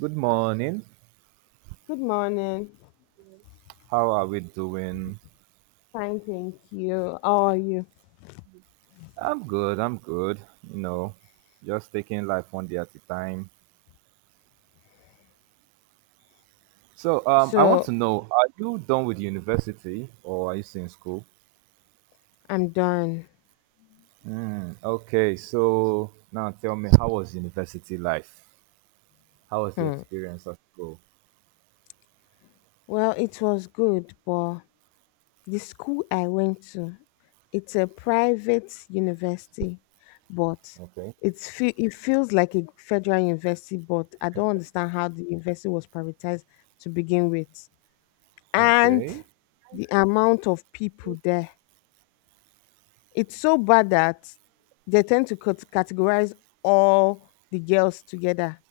Good morning. Good morning. How are we doing? Fine, thank you. How are you? I'm good. You know, just taking life one day at a time. So I want So to know, are you done with university or are you still in school? I'm done. Hmm, okay. So now tell me, how was university life? How was the Hmm. experience of school? Well, it was good, but the school I went to, it's a private university, but Okay. It feels like a federal university, but I don't understand how the university was privatized to begin with, and Okay. the amount of people there. It's so bad that they tend to categorize all the girls together,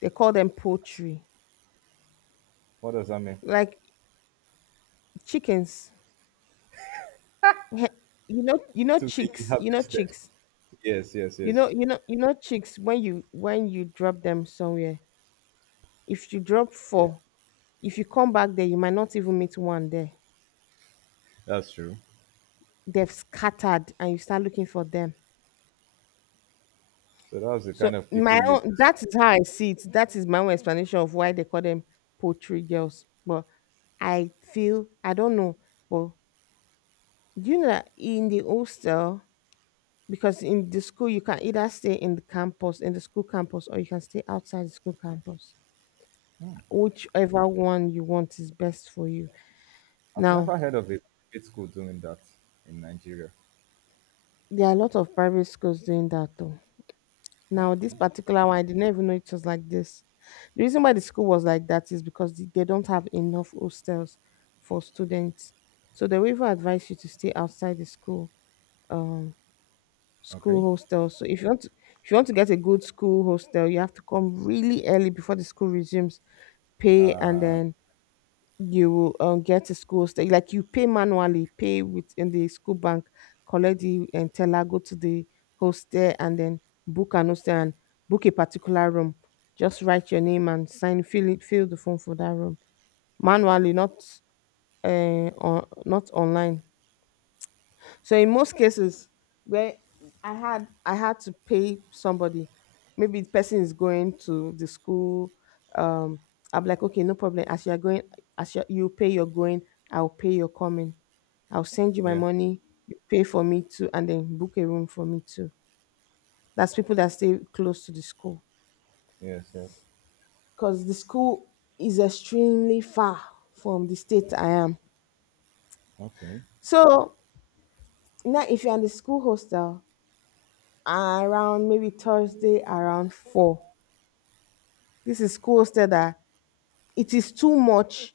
they call them poultry, What does that mean? like chickens. Heh, You know To be chicks. You know harvested. chicks. Yes. Yes. You know, Yes. you know, you know chicks. When you drop them somewhere, if you drop Yeah. four, if you come back there, you might not even meet one there. That's true. They've scattered, and you start looking for them. So that was the So kind of people my you own, that is how I see it. That is my own explanation of why they call them poultry girls. But I feel I don't know, but do you know that in the hostel, because in the school you can either stay in the campus, in the school campus, or you can stay outside the school campus, whichever one you want is best for you I've now. never heard of a private school doing that in Nigeria. There are a lot of private schools doing that, though. Now this Okay. particular one, I didn't even know it was like this. The reason why the school was like that is because they don't have enough hostels for students, so they will even advise you to stay outside the school um Okay. school hostel. So if you want to get a good school hostel, you have to come really early before the school resumes, pay, and then you will get a school hostel. Like you pay manually, pay with in the school bank, collect the and teller, go to the hostel, and then book an hostel and book a particular room. Just write your name and sign, fill it, fill the form for that room manually, not not online. So in most cases where I had to pay somebody, maybe the person is going to the school. Um, I'm like, okay, no problem. As you are going, as you pay your going, I'll pay your coming. I'll send you my Yeah. money. You pay for me too, and then book a room for me too. That's people that stay close to the school, Yes. Yes. because the school is extremely far from the state I am. Okay. So now, if you're in the school hostel, around maybe Thursday around 4. This is school, schools that it is too much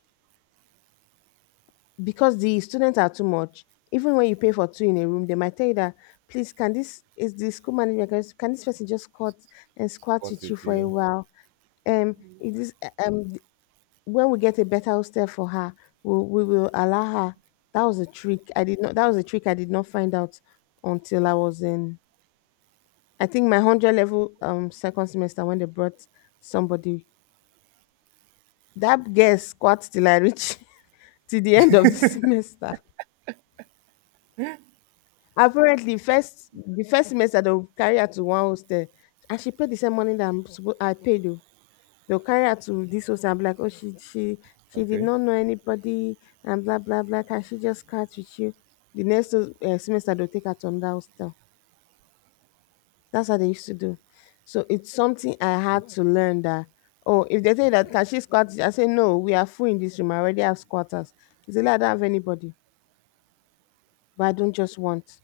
because the students are too much. Even when you pay for two in a room, they might tell you that, please, can this is the school manager, can this person just squat and squat What's with you with for a you? while? It is, um when we get a better hostel for her, we will allow her. That was a trick. I did not. That was a trick. I did not find out until I was in. I think my 100 level second semester when they brought somebody. That girl squats till I reach till the end of the semester. Apparently, first the first semester they'll carry her to one hostel, and she paid the same money that I paid you. They'll carry her to this hostel. I'm like, oh, she did Okay. not know anybody, and blah blah blah. Can she just squat with you? The next semester they'll take her to another hostel. That's how they used to do. So it's something I had to learn that. Oh, if they say that, can Okay. she squat? I say no, we are full in this room, I already have squatters. It's like I don't have anybody. But I don't just want.